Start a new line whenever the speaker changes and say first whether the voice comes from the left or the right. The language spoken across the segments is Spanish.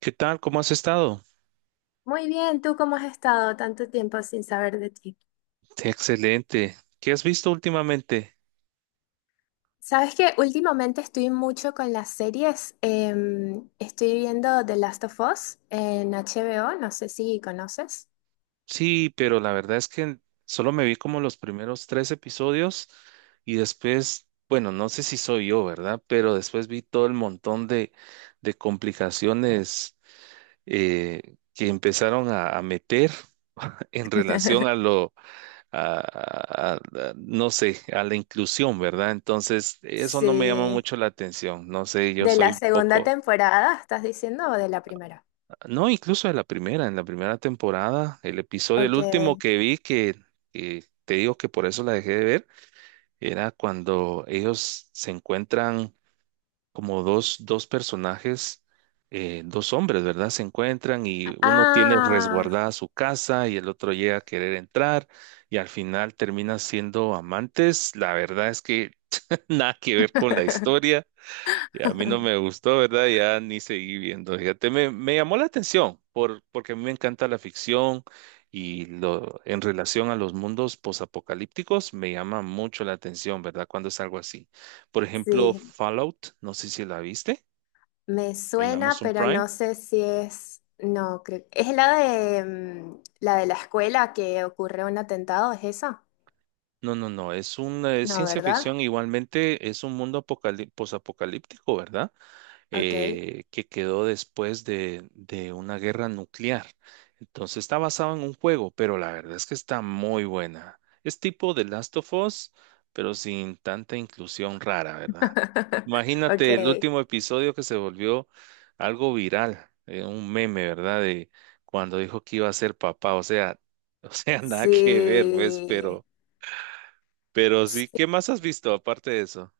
right: ¿Qué tal? ¿Cómo has estado?
left: Muy bien, ¿tú cómo has estado tanto tiempo sin saber de ti?
right: Excelente. ¿Qué has visto últimamente?
left: Sabes que últimamente estoy mucho con las series. Estoy viendo The Last of Us en HBO, no sé si conoces.
right: Sí, pero la verdad es que solo me vi como los primeros tres episodios y después, bueno, no sé si soy yo, ¿verdad? Pero después vi todo el montón de complicaciones que empezaron a meter en relación a lo, a, a- a- no sé, a la inclusión, ¿verdad? Entonces, eso no me llama
left: Sí.
right: mucho la atención. No sé, yo
left: ¿De
right: soy
left: la
right: un
left: segunda
right: poco...
left: temporada estás diciendo o de la primera?
right: No, incluso en la primera temporada, el episodio, el
left: Ok.
right: último que vi que te digo que por eso la dejé de ver, era cuando ellos se encuentran como dos personajes, dos hombres, ¿verdad? Se encuentran y uno tiene
left: Ah,
right: resguardada su casa y el otro llega a querer entrar y al final terminan siendo amantes. La verdad es que nada que ver con la historia y a mí no me gustó, ¿verdad? Ya ni seguí viendo. Fíjate, me llamó la atención porque a mí me encanta la ficción y en relación a los mundos posapocalípticos me llama mucho la atención, ¿verdad? Cuando es algo así. Por ejemplo,
left: sí.
right: Fallout, no sé si la viste
left: Me
right: en
left: suena,
right: Amazon
left: pero
right: Prime.
left: no sé si es. No, creo. ¿Es la de la de la escuela que ocurre un atentado? ¿Es esa?
right: No, es una es
left: No,
right: ciencia ficción,
left: ¿verdad?
right: igualmente es un mundo posapocalíptico, ¿verdad?
left: Ok.
right: Que quedó después de una guerra nuclear. Entonces está basado en un juego, pero la verdad es que está muy buena. Es tipo The Last of Us, pero sin tanta inclusión rara, ¿verdad? Imagínate el
left: Ok,
right: último episodio que se volvió algo viral, un meme, ¿verdad? De cuando dijo que iba a ser papá, o sea, nada que ver, pues,
left: sí.
right: pero sí,
left: Sí.
right: ¿qué más has visto aparte de eso?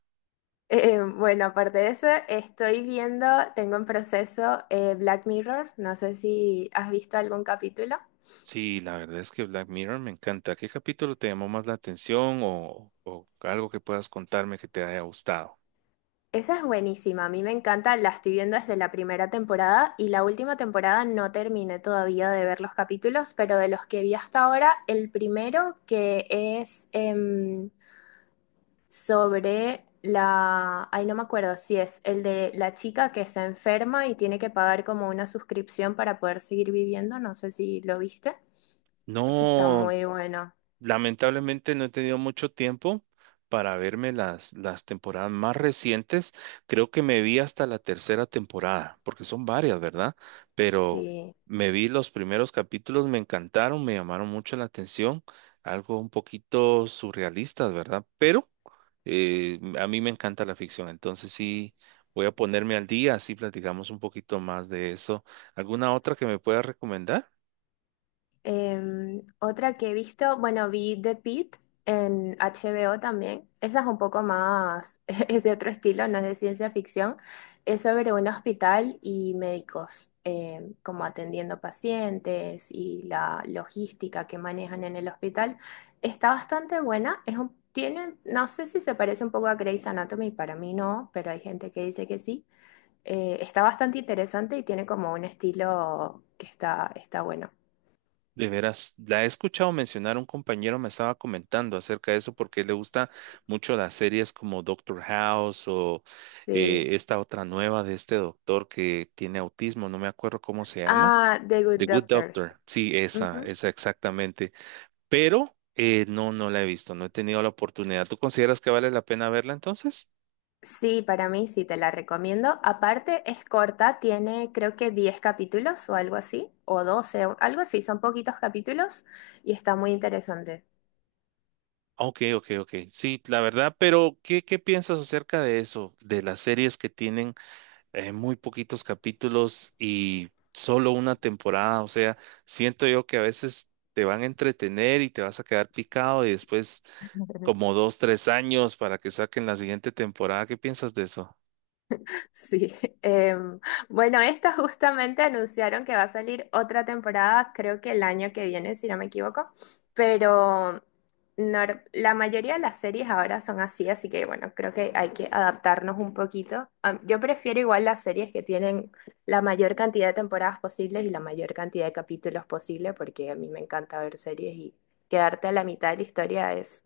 left: Bueno, aparte de eso, estoy viendo, tengo en proceso Black Mirror, no sé si has visto algún capítulo.
right: Sí, la verdad es que Black Mirror me encanta. ¿Qué capítulo te llamó más la atención o algo que puedas contarme que te haya gustado?
left: Esa es buenísima, a mí me encanta, la estoy viendo desde la primera temporada y la última temporada no terminé todavía de ver los capítulos, pero de los que vi hasta ahora, el primero que es sobre la, ay, no me acuerdo si es el de la chica que se enferma y tiene que pagar como una suscripción para poder seguir viviendo, no sé si lo viste. Ese está
right: No,
left: muy bueno.
right: lamentablemente no he tenido mucho tiempo para verme las temporadas más recientes. Creo que me vi hasta la tercera temporada, porque son varias, ¿verdad? Pero
left: Sí.
right: me vi los primeros capítulos, me encantaron, me llamaron mucho la atención, algo un poquito surrealistas, ¿verdad? Pero a mí me encanta la ficción, entonces sí voy a ponerme al día, así platicamos un poquito más de eso. ¿Alguna otra que me pueda recomendar?
left: Em, otra que he visto, bueno, vi The Pitt en HBO también. Esa es un poco más, es de otro estilo, no es de ciencia ficción. Es sobre un hospital y médicos, como atendiendo pacientes y la logística que manejan en el hospital. Está bastante buena. Es un- tiene, no sé si se parece un poco a Grey's Anatomy, para mí no, pero hay gente que dice que sí. Está bastante interesante y tiene como un estilo que está, está bueno.
right: De veras, la he escuchado mencionar, un compañero me estaba comentando acerca de eso porque le gusta mucho las series como Doctor House o
left: Sí.
right: esta otra nueva de este doctor que tiene autismo, no me acuerdo cómo se llama.
left: Ah, The Good
right: The Good
left: Doctors.
right: Doctor, sí, esa,
left: Ujú.
right: esa exactamente. Pero no, no la he visto, no he tenido la oportunidad. ¿Tú consideras que vale la pena verla entonces?
left: Sí, para mí sí te la recomiendo. Aparte, es corta, tiene creo que 10 capítulos o algo así, o 12 o algo así, son poquitos capítulos y está muy interesante.
right: Ok, ok, ok. Sí, la verdad, pero ¿qué, qué piensas acerca de eso? De las series que tienen muy poquitos capítulos y solo una temporada. O sea, siento yo que a veces te van a entretener y te vas a quedar picado y después como dos, tres años para que saquen la siguiente temporada. ¿Qué piensas de eso?
left: Sí, em, bueno, esta justamente anunciaron que va a salir otra temporada, creo que el año que viene, si no me equivoco, pero nor- la mayoría de las series ahora son así, así que bueno, creo que hay que adaptarnos un poquito. Am, yo prefiero igual las series que tienen la mayor cantidad de temporadas posibles y la mayor cantidad de capítulos posible, porque a mí me encanta ver series y quedarte a la mitad de la historia es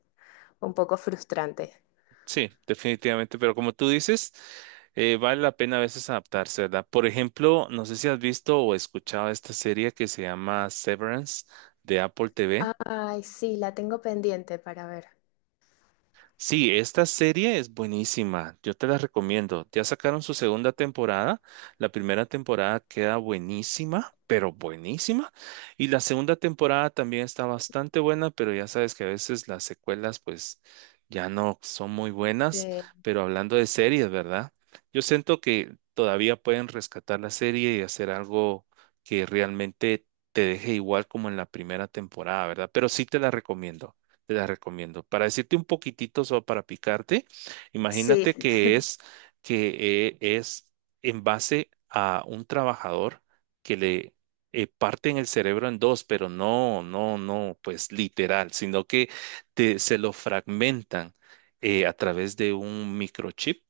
left: un poco frustrante.
right: Sí, definitivamente. Pero como tú dices, vale la pena a veces adaptarse, ¿verdad? Por ejemplo, no sé si has visto o escuchado esta serie que se llama Severance de Apple TV.
left: Ay, sí, la tengo pendiente para ver.
right: Sí, esta serie es buenísima, yo te la recomiendo. Ya sacaron su segunda temporada, la primera temporada queda buenísima, pero buenísima, y la segunda temporada también está bastante buena, pero ya sabes que a veces las secuelas pues ya no son muy buenas, pero hablando de series, ¿verdad? Yo siento que todavía pueden rescatar la serie y hacer algo que realmente te deje igual como en la primera temporada, ¿verdad? Pero sí te la recomiendo te la recomiendo. Para decirte un poquitito, solo para picarte,
left: Sí,
right: imagínate que es en base a un trabajador que le parten el cerebro en dos, pero no, pues literal, sino que se lo fragmentan a través de un microchip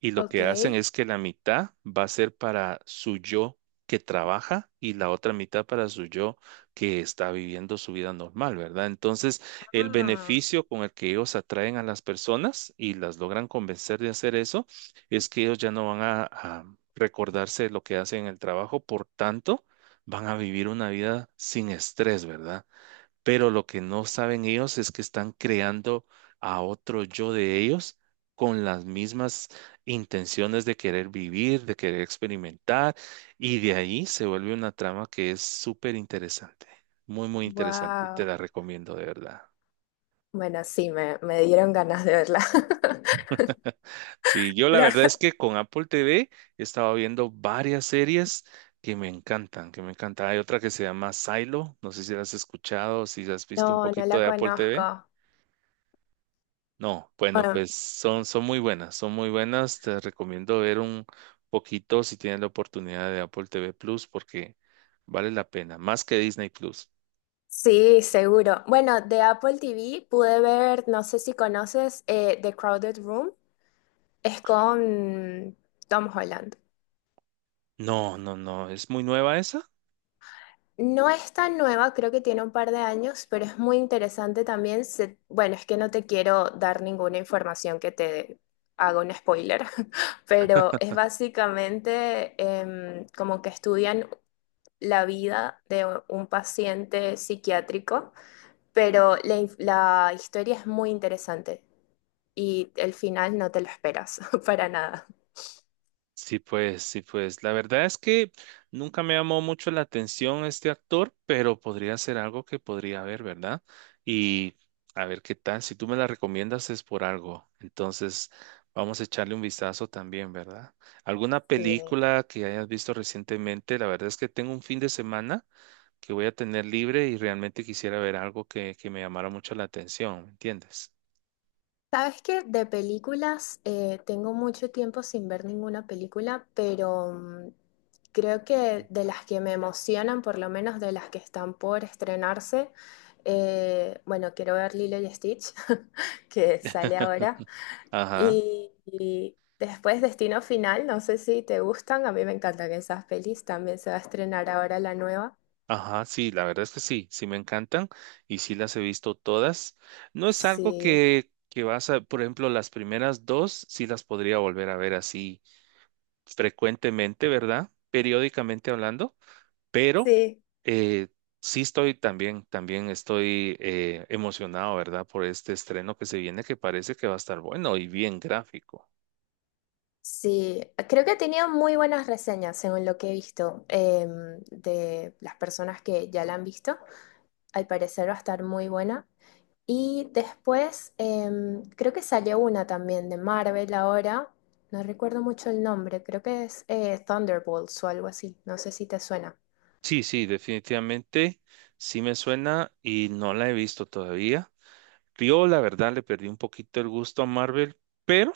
right: y lo
left: ok.
right: que hacen es que la mitad va a ser para su yo que trabaja y la otra mitad para su yo que está viviendo su vida normal, ¿verdad? Entonces, el
left: Ah,
right: beneficio con el que ellos atraen a las personas y las logran convencer de hacer eso es que ellos ya no van a recordarse de lo que hacen en el trabajo, por tanto, van a vivir una vida sin estrés, ¿verdad? Pero lo que no saben ellos es que están creando a otro yo de ellos con las mismas intenciones de querer vivir, de querer experimentar, y de ahí se vuelve una trama que es súper interesante, muy, muy interesante, te
left: wow.
right: la recomiendo de verdad.
left: Bueno, sí, me dieron ganas de verla.
right: Sí, yo la verdad es
left: La-
right: que con Apple TV he estado viendo varias series que me encantan, que me encantan. Hay otra que se llama Silo, no sé si la has escuchado, si has visto un
left: No, no
right: poquito
left: la
right: de Apple TV.
left: conozco.
right: No, bueno,
left: Bueno,
right: pues son muy buenas, son muy buenas. Te recomiendo ver un poquito si tienes la oportunidad de Apple TV Plus porque vale la pena, más que Disney Plus.
left: sí, seguro. Bueno, de Apple TV pude ver, no sé si conoces, The Crowded Room. Es con Tom Holland.
right: No, es muy nueva esa.
left: No es tan nueva, creo que tiene un par de años, pero es muy interesante también. Se- bueno, es que no te quiero dar ninguna información que te haga un spoiler, pero es básicamente como que estudian la vida de un paciente psiquiátrico, pero la, inf- la historia es muy interesante y el final no te lo esperas para nada.
right: Sí, pues, sí, pues. La verdad es que nunca me llamó mucho la atención este actor, pero podría ser algo que podría ver, ¿verdad? Y a ver qué tal. Si tú me la recomiendas es por algo. Entonces, vamos a echarle un vistazo también, ¿verdad? ¿Alguna
left: Sí.
right: película que hayas visto recientemente? La verdad es que tengo un fin de semana que voy a tener libre y realmente quisiera ver algo que me llamara mucho la atención, ¿me entiendes?
left: Sabes que de películas tengo mucho tiempo sin ver ninguna película, pero mm, creo que de las que me emocionan, por lo menos de las que están por estrenarse, bueno, quiero ver Lilo y Stitch, que sale ahora,
right: Ajá.
left: y después Destino Final, no sé si te gustan, a mí me encantan esas pelis, también se va a estrenar ahora la nueva.
right: Ajá, sí, la verdad es que sí, sí me encantan y sí las he visto todas. No es algo
left: Sí,
right: que vas a, por ejemplo, las primeras dos sí las podría volver a ver así frecuentemente, ¿verdad? Periódicamente hablando, pero
left: sí.
right: eh, sí estoy también, también estoy emocionado, ¿verdad? Por este estreno que se viene que parece que va a estar bueno y bien gráfico.
left: Sí, creo que ha tenido muy buenas reseñas, según lo que he visto, de las personas que ya la han visto. Al parecer va a estar muy buena. Y después, creo que salió una también de Marvel ahora. No recuerdo mucho el nombre, creo que es Thunderbolts o algo así. No sé si te suena.
right: Sí, sí, definitivamente sí me suena y no la he visto todavía. Yo, la verdad, le perdí un poquito el gusto a Marvel, pero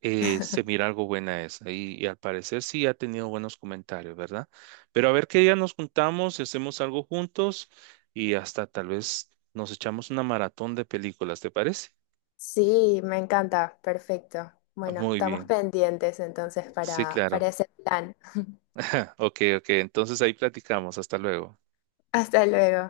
right: se mira algo buena esa. Y al parecer sí ha tenido buenos comentarios, ¿verdad? Pero a ver qué día nos juntamos y hacemos algo juntos y hasta tal vez nos echamos una maratón de películas, ¿te parece?
left: Sí, me encanta, perfecto.
right: Ah,
left: Bueno,
right: muy
left: estamos
right: bien.
left: pendientes entonces
right: Sí, claro.
left: para ese plan.
right: Ok, ok. Entonces ahí platicamos. Hasta luego.
left: Hasta luego.